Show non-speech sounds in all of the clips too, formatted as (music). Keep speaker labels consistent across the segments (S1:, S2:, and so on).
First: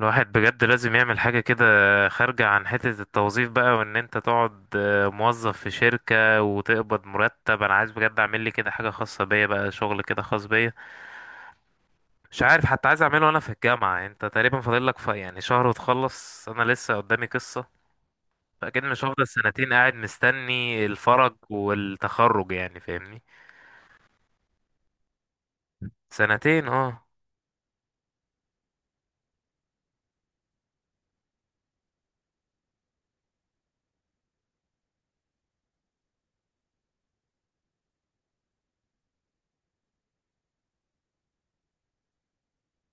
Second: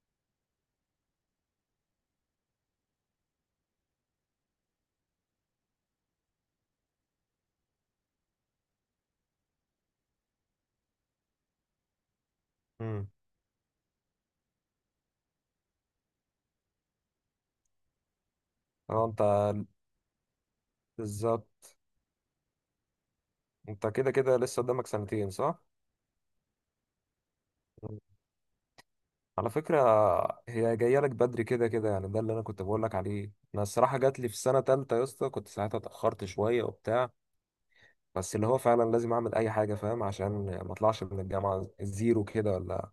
S1: الواحد بجد لازم يعمل حاجة كده خارجة عن حتة التوظيف بقى وان انت تقعد موظف في شركة وتقبض مرتب. انا عايز بجد اعمل لي كده حاجة خاصة بيا بقى، شغل كده خاص بيا. مش عارف حتى عايز
S2: امم.
S1: اعمله وانا في الجامعة. انت تقريبا فاضل لك يعني شهر وتخلص، انا لسه قدامي قصة. فاكيد
S2: اه،
S1: مش
S2: انت
S1: هفضل سنتين قاعد مستني الفرج
S2: بالظبط.
S1: والتخرج، يعني فاهمني؟
S2: انت كده كده لسه قدامك سنتين، صح؟
S1: سنتين اه.
S2: مم. على فكرة، هي جاية لك بدري كده كده، يعني ده اللي انا كنت بقول لك عليه. انا الصراحة جات لي في سنة تالتة يا اسطى، كنت ساعتها اتأخرت شوية وبتاع. بس اللي هو فعلا لازم اعمل اي حاجة، فاهم؟ عشان ما اطلعش من الجامعة زيرو كده، ولا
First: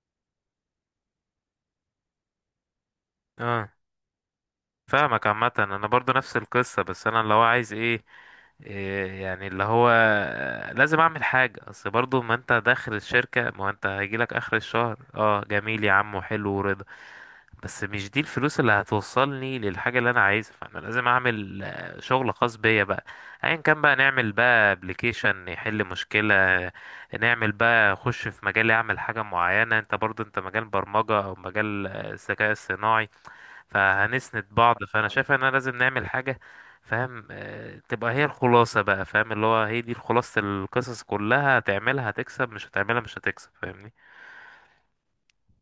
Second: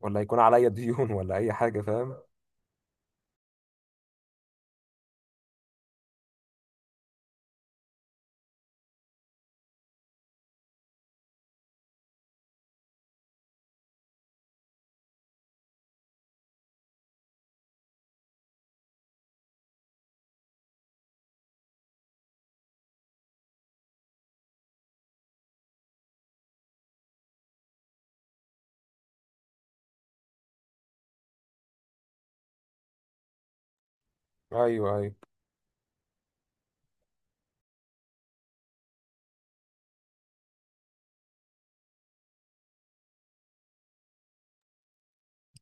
S2: ولا يكون عليا ديون (laughs) ولا اي حاجة، فاهم؟
S1: اه فاهمك. عامة انا برضو نفس القصة، بس انا لو عايز ايه، إيه يعني اللي هو، لازم اعمل حاجة. اصل برضو ما انت داخل الشركة، ما هو انت هيجيلك اخر الشهر، اه جميل يا عم وحلو ورضا. بس مش دي الفلوس اللي هتوصلني للحاجة اللي انا عايزها، فانا لازم اعمل شغل خاص بيا بقى. ايا كان بقى، نعمل بقى ابلكيشن يحل مشكلة، نعمل بقى اخش في مجال، اعمل حاجة معينة. انت برضو انت مجال برمجة او مجال الذكاء الصناعي، فهنسند بعض.
S2: ايوه،
S1: فانا
S2: ايوه.
S1: شايف ان انا لازم نعمل حاجه، فاهم؟ تبقى هي الخلاصه بقى، فاهم؟ اللي هو هي دي خلاصه القصص كلها: هتعملها هتكسب، مش هتعملها مش هتكسب، فاهمني؟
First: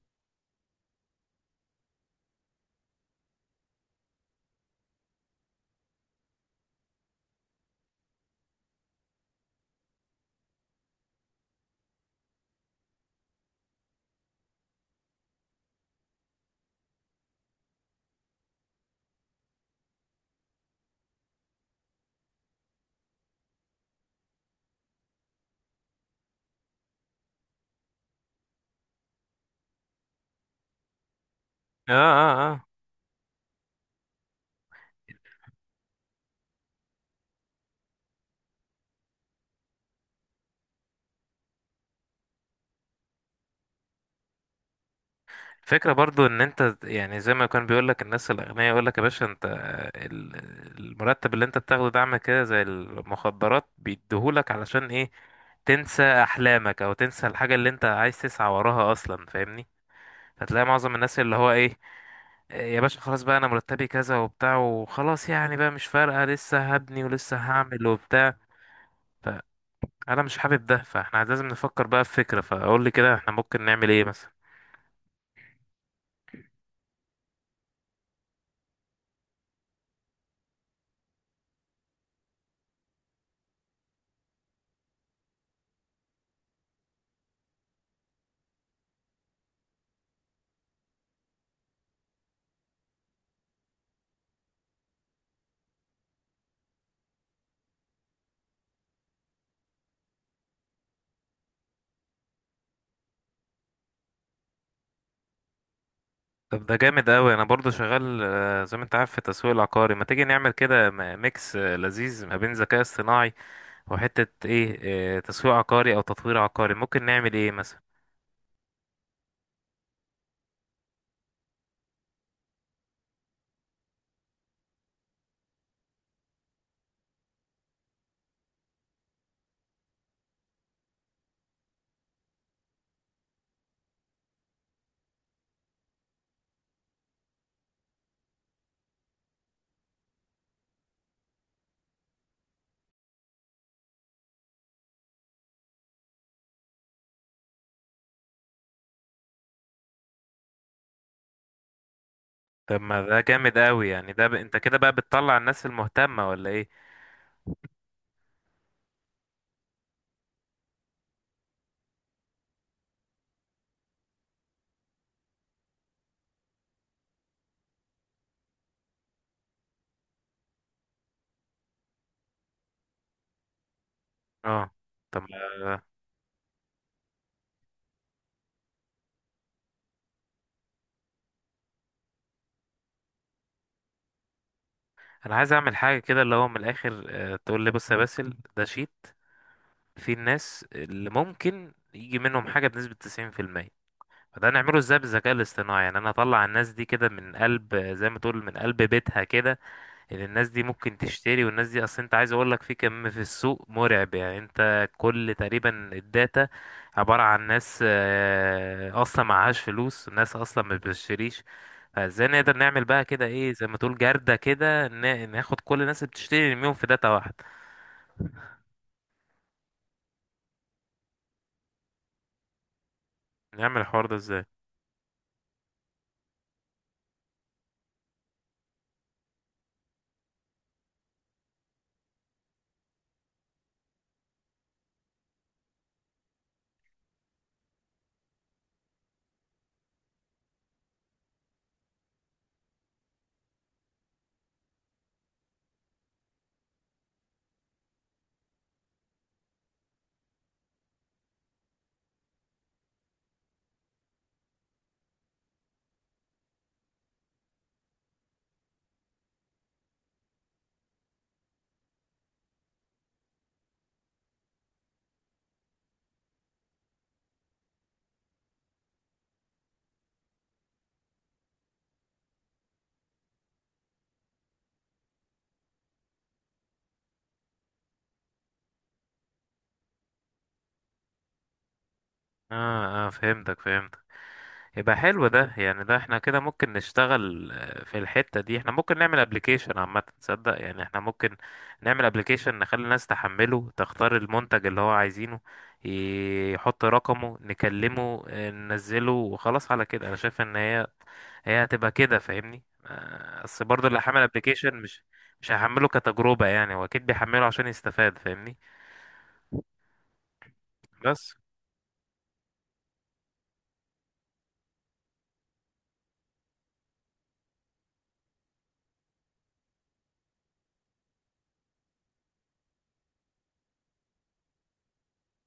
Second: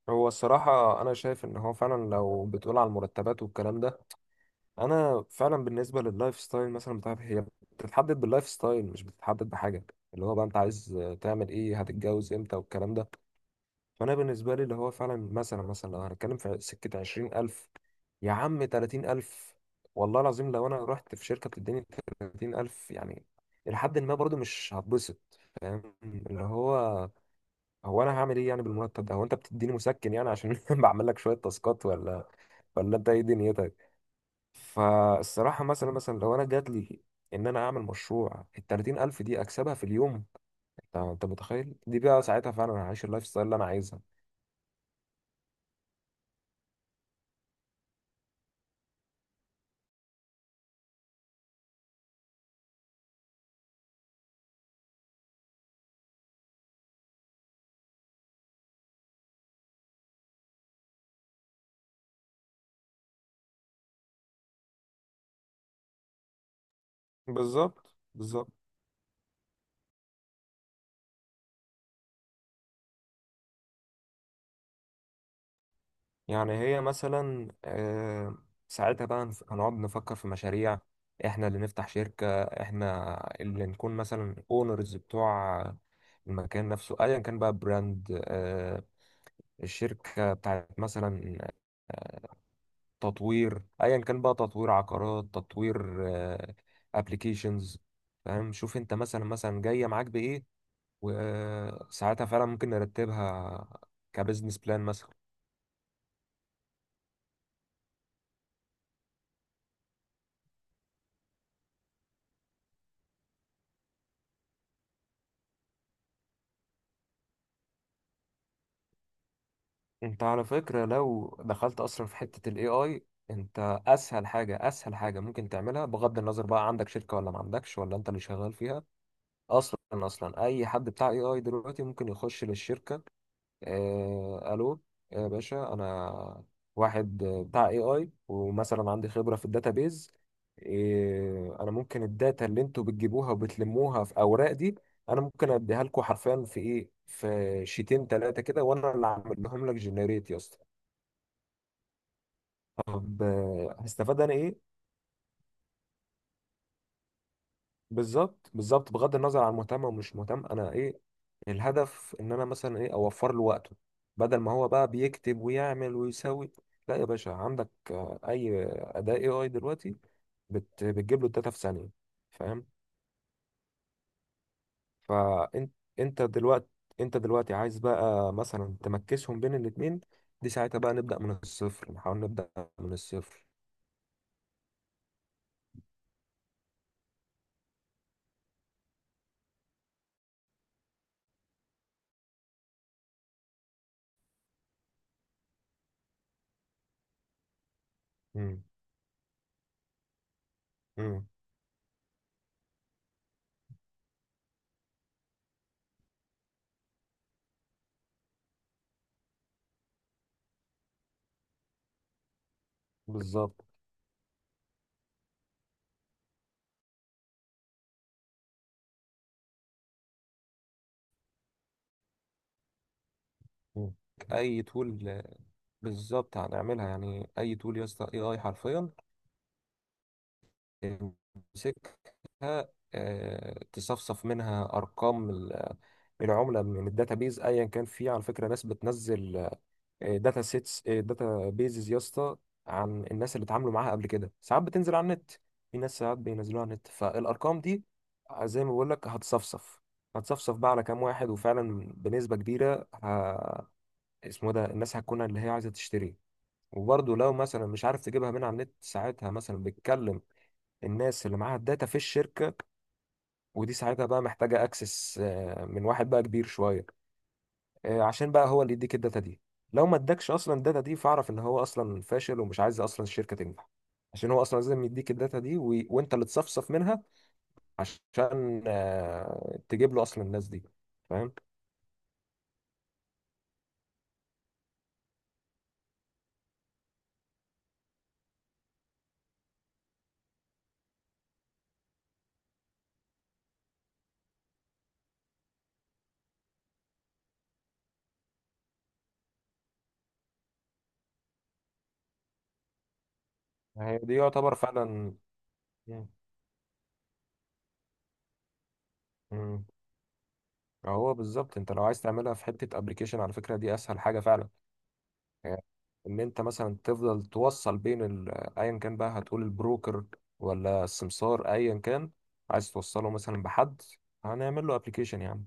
S2: هو الصراحة انا شايف ان هو فعلا، لو بتقول على المرتبات والكلام ده، انا فعلا بالنسبه لللايف ستايل مثلا بتاعتي هي بتتحدد باللايف ستايل، مش بتتحدد بحاجه اللي هو بقى انت عايز تعمل ايه، هتتجوز امتى والكلام ده. فانا بالنسبه لي اللي هو فعلا مثلا مثلا، لو هنتكلم في سكه 20,000، يا عم 30,000، والله العظيم لو انا رحت في شركه بتديني 30,000 يعني، لحد ما برضو مش هتبسط، فاهم؟ اللي هو هو انا هعمل ايه يعني بالمرتب ده؟ هو انت بتديني مسكن يعني عشان (laughs) بعمل لك شويه تاسكات،
S1: اه
S2: ولا
S1: اه اه
S2: ولا انت ايه دنيتك؟ فالصراحة مثلا مثلا لو أنا جات لي إن أنا أعمل مشروع الـ30,000 دي أكسبها في اليوم، أنت أنت متخيل؟ دي بقى ساعتها فعلا أنا هعيش اللايف ستايل اللي أنا عايزها.
S1: الفكرة برضو ان انت، يعني زي ما كان بيقول لك الناس الاغنياء، يقول لك يا باشا انت ال- المرتب اللي انت بتاخده ده عامل كده زي المخدرات، بيديهولك علشان ايه؟ تنسى احلامك، او تنسى الحاجة اللي انت عايز تسعى وراها اصلا، فاهمني؟ هتلاقي معظم الناس اللي هو ايه: يا باشا خلاص بقى، انا مرتبي كذا وبتاع وخلاص، يعني بقى مش فارقة، لسه هبني ولسه
S2: بالظبط،
S1: هعمل وبتاع.
S2: بالظبط.
S1: فانا مش حابب ده. فاحنا لازم نفكر بقى في فكرة، فاقول لي كده احنا ممكن نعمل ايه مثلا؟
S2: يعني هي مثلا ساعتها بقى هنقعد نفكر في مشاريع، احنا اللي نفتح شركة، احنا اللي نكون مثلا اونرز بتوع المكان نفسه ايا كان بقى براند، الشركة بتاعت مثلا تطوير، ايا كان بقى تطوير عقارات، تطوير ابلكيشنز. فاهم؟ شوف انت مثلا مثلا جايه معاك بايه، وساعتها فعلا ممكن نرتبها كبزنس بلان مثلا.
S1: طب ده جامد قوي. انا برضو شغال زي ما انت عارف في التسويق العقاري. ما تيجي نعمل كده ميكس لذيذ ما بين ذكاء اصطناعي وحتة ايه، تسويق عقاري او تطوير عقاري. ممكن نعمل ايه مثلا؟
S2: انت على فكره، لو دخلت اصلا في حته الاي اي، انت اسهل حاجه، اسهل حاجه ممكن تعملها بغض النظر بقى عندك شركه ولا ما عندكش ولا انت اللي شغال فيها. اصلا اصلا اي حد بتاع اي اي دلوقتي ممكن يخش للشركه. الو يا باشا، انا واحد بتاع اي اي، ومثلا عندي خبره في الداتابيز، انا ممكن الداتا اللي انتوا بتجيبوها وبتلموها في اوراق دي، انا ممكن اديها لكم حرفيا في ايه، في شيتين ثلاثه كده، وانا اللي اعمل لهم لك جنريت يا اسطى.
S1: طب ما ده
S2: طب
S1: جامد قوي يعني.
S2: هستفاد انا
S1: انت
S2: ايه؟
S1: كده بقى بتطلع الناس المهتمة ولا ايه؟
S2: بالظبط بالظبط، بغض النظر عن مهتم او مش مهتم، انا ايه الهدف؟ ان انا مثلا ايه، اوفر له وقته. بدل ما هو بقى بيكتب ويعمل ويسوي، لا يا باشا، عندك اي اداة اي اي دلوقتي بتجيب له الداتا في ثانية، فاهم؟
S1: اه. طب،
S2: فانت،
S1: آه،
S2: انت دلوقتي، انت دلوقتي عايز بقى مثلا تمكسهم بين الاتنين، دي ساعتها بقى نبدأ من الصفر، نحاول نبدأ من الصفر.
S1: انا عايز اعمل حاجه كده، اللي هو من الاخر تقول لي بص يا باسل، ده شيت في الناس اللي ممكن يجي منهم حاجه بنسبه 90%. فده نعمله ازاي بالذكاء الاصطناعي؟ يعني انا اطلع الناس دي كده من قلب، زي ما تقول من
S2: امم.
S1: قلب بيتها كده، ان الناس دي ممكن
S2: امم.
S1: تشتري. والناس دي اصلا، انت عايز اقول لك، في كم في السوق مرعب، يعني انت كل تقريبا الداتا عبارة عن ناس أصلا معهاش فلوس، ناس أصلا ما بتشتريش. فازاي نقدر نعمل بقى كده ايه،
S2: بالظبط.
S1: زي ما تقول جردة كده، ناخد كل الناس اللي بتشتري نرميهم في داتا واحد؟ نعمل
S2: مم.
S1: الحوار ده ازاي؟
S2: اي تول. بالظبط هنعملها يعني، اي تول يا اسطى، اي اي حرفيا تمسكها، تصفصف منها ارقام من عمله، من الداتابيز، ايا كان. في على فكره ناس بتنزل داتا سيتس، داتا بيزز يا اسطى، عن الناس اللي اتعاملوا معاها قبل كده. ساعات بتنزل على النت، في ناس ساعات بينزلوها على النت. فالارقام دي زي ما بقول لك هتصفصف، هتصفصف بقى على كام واحد، وفعلا بنسبه كبيره اسمه ده، الناس هتكون اللي هي عايزه تشتري. وبرضه لو مثلا مش عارف تجيبها من على النت، ساعتها مثلا بتكلم الناس اللي معاها الداتا في الشركة. ودي ساعتها بقى محتاجة اكسس من واحد بقى كبير شوية، عشان بقى هو اللي يديك الداتا دي. لو ما ادكش اصلا الداتا دي، فاعرف ان هو اصلا فاشل، ومش عايز اصلا الشركة تنجح، عشان هو اصلا لازم يديك الداتا دي وانت اللي تصفصف منها عشان تجيب له اصلا الناس دي، فاهم؟
S1: اه فهمتك، فهمت. يبقى حلو ده. يعني ده احنا كده ممكن نشتغل في الحتة دي. احنا ممكن نعمل ابلكيشن عامة، تصدق؟ يعني احنا ممكن نعمل ابلكيشن نخلي الناس تحمله، تختار المنتج اللي هو عايزينه، يحط رقمه، نكلمه ننزله، وخلاص على كده. انا شايف ان هي هتبقى كده، فاهمني؟ بس برضه
S2: هي
S1: اللي
S2: دي
S1: حمل
S2: يعتبر
S1: ابلكيشن،
S2: فعلا.
S1: مش هحمله
S2: مم.
S1: كتجربة، يعني هو اكيد بيحمله عشان يستفاد، فاهمني؟
S2: مم. هو
S1: بس
S2: بالظبط انت لو عايز تعملها في حتة ابلكيشن، على فكرة دي اسهل حاجة فعلا يعني، ان انت مثلا تفضل توصل بين ايا كان بقى هتقول البروكر، ولا السمسار ايا كان، عايز توصله مثلا بحد، هنعمل له ابلكيشن يعني،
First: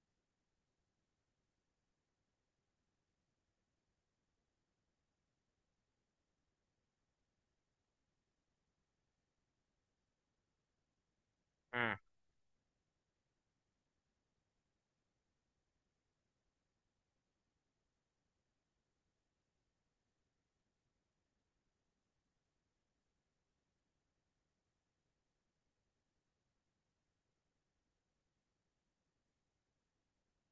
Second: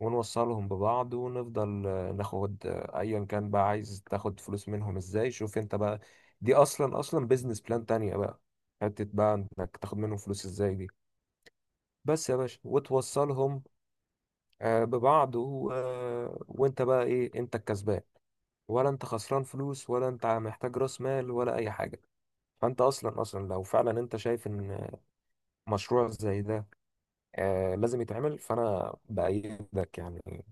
S2: ونوصلهم ببعض، ونفضل ناخد، ايا كان بقى عايز تاخد فلوس منهم ازاي، شوف انت بقى. دي اصلا اصلا بيزنس بلان تانية بقى، حتة بقى انك تاخد منهم فلوس ازاي دي،
S1: مم.
S2: بس يا باشا، وتوصلهم ببعض وانت بقى ايه، انت الكسبان ولا انت خسران فلوس، ولا انت محتاج راس مال، ولا اي حاجه. فانت اصلا اصلا لو فعلا انت شايف ان مشروع زي ده آه لازم يتعمل، فانا بايدك يعني.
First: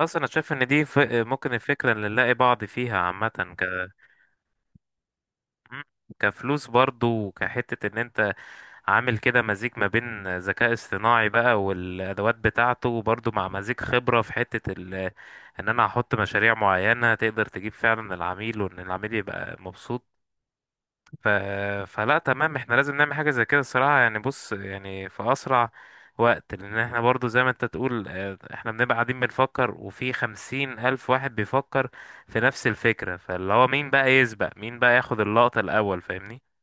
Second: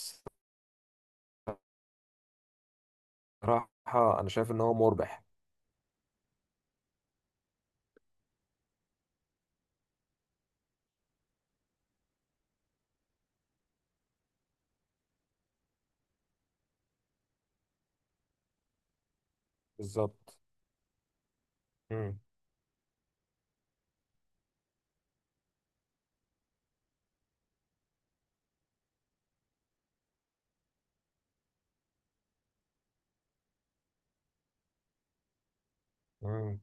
S1: بس انا شايف ان دي ممكن الفكرة اللي نلاقي بعض فيها عامة.
S2: الصراحه انا شايف ان هو مربح.
S1: مم. كفلوس برضو، وكحتة ان انت عامل كده مزيج ما بين ذكاء اصطناعي بقى والادوات بتاعته، وبرضو مع مزيج خبرة في حتة ال، ان انا هحط مشاريع معينة تقدر تجيب فعلا العميل، وان العميل يبقى مبسوط.
S2: بالظبط.
S1: ف... فلا
S2: مم.
S1: تمام، احنا لازم نعمل حاجة زي كده الصراحة، يعني بص، يعني في اسرع وقت. لان احنا برضو زي ما انت تقول احنا بنبقى قاعدين بنفكر، وفي 50,000 واحد بيفكر في نفس الفكرة. فاللي هو مين بقى يسبق، مين بقى ياخد اللقطة الاول، فاهمني؟
S2: مم.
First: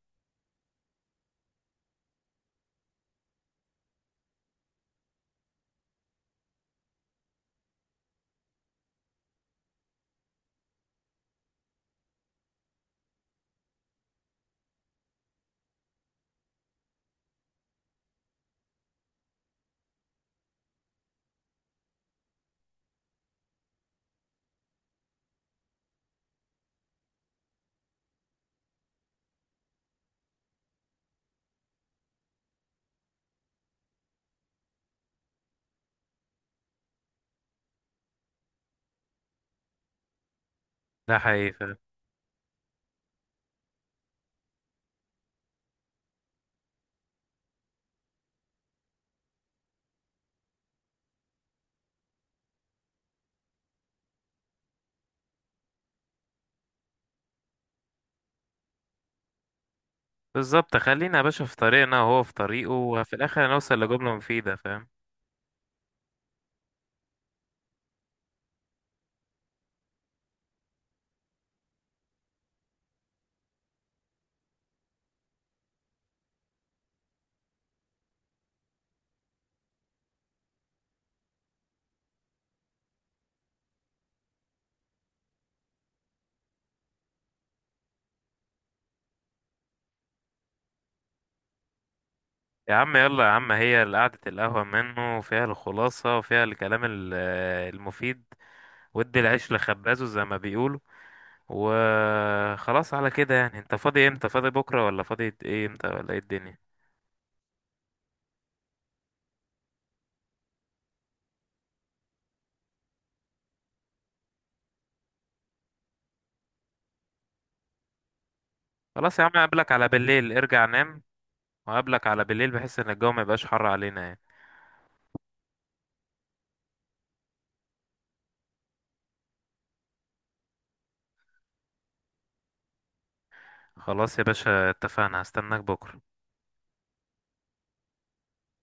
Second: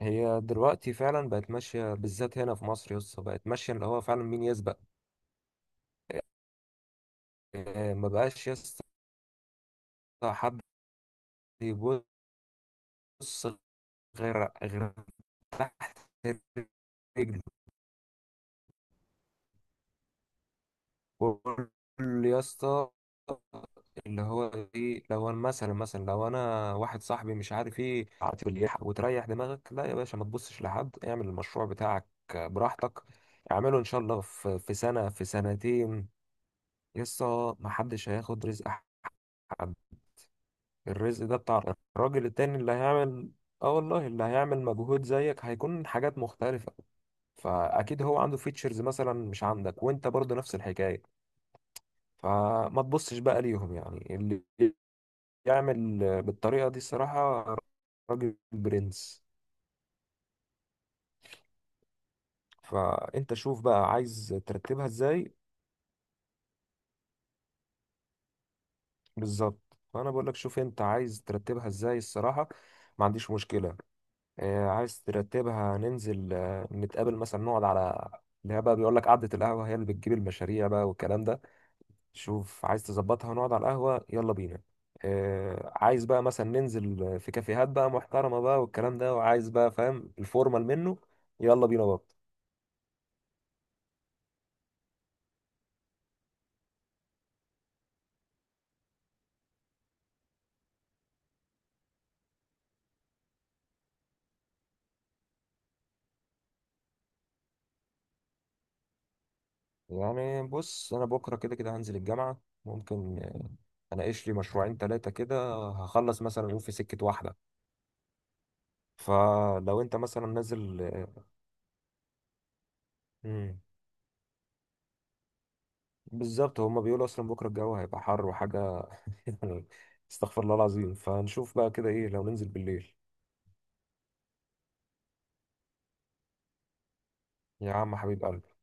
S2: هي دلوقتي فعلا بقت ماشيه، بالذات هنا في مصر يسطا، بقت ماشيه اللي هو فعلا مين يسبق. آه، ما بقاش يسطا حد يبص غير تحت رجله. قول يا اسطى اللي هو ايه، لو انا مثلا مثلا لو انا واحد صاحبي مش عارف ايه عاطف اللي يلحق، وتريح دماغك، لا يا باشا ما تبصش لحد، اعمل المشروع بتاعك براحتك، اعمله ان شاء الله في سنة في سنتين، لسه ما حدش هياخد رزق حد،
S1: ده
S2: الرزق ده
S1: حقيقي،
S2: بتاع
S1: فاهم.
S2: الراجل التاني اللي هيعمل. اه والله، اللي هيعمل مجهود زيك، هيكون حاجات مختلفة، فاكيد هو عنده فيتشرز مثلا مش عندك، وانت برضه نفس الحكاية. فما تبصش بقى ليهم، يعني اللي يعمل بالطريقة دي الصراحة، راجل برنس.
S1: بالظبط. خلينا يا باشا في طريقنا، وهو في طريقه، وفي
S2: فانت
S1: الاخر
S2: شوف
S1: هنوصل
S2: بقى
S1: لجملة
S2: عايز
S1: مفيدة،
S2: ترتبها
S1: فاهم؟
S2: ازاي. بالظبط. فانا بقول لك شوف انت عايز ترتبها ازاي، الصراحة ما عنديش مشكلة. عايز ترتبها ننزل نتقابل مثلا، نقعد على اللي هي بقى بيقول لك قعدة القهوة، هي اللي بتجيب المشاريع بقى والكلام ده، شوف عايز تظبطها ونقعد على القهوة، يلا بينا. آه عايز بقى مثلا ننزل في كافيهات بقى محترمة بقى والكلام ده، وعايز بقى فاهم الفورمال منه، يلا بينا برضه.
S1: يا عم يلا يا عم. هي قعدة القهوة منه، وفيها الخلاصة، وفيها الكلام المفيد. ودي العيش لخبازه زي ما بيقولوا. وخلاص على كده. يعني انت فاضي امتى؟ فاضي بكرة ولا فاضي ايه امتى، ولا ايه الدنيا؟
S2: يعني بص، أنا بكرة كده كده هنزل الجامعة، ممكن أناقش لي مشروعين تلاتة كده هخلص مثلا، يقول في سكة واحدة.
S1: خلاص يا عم، اقابلك
S2: فلو
S1: على
S2: أنت مثلا
S1: بالليل ارجع
S2: نازل،
S1: نام، وقابلك على بالليل بحيث ان الجو ما يبقاش
S2: مم،
S1: حر علينا يعني.
S2: بالظبط. هما بيقولوا أصلا بكرة الجو هيبقى حر وحاجة (laughs) يعني، استغفر الله العظيم. فنشوف بقى كده إيه، لو ننزل بالليل.
S1: خلاص يا باشا، اتفقنا، هستناك بكرة.
S2: يا عم حبيب قلبي.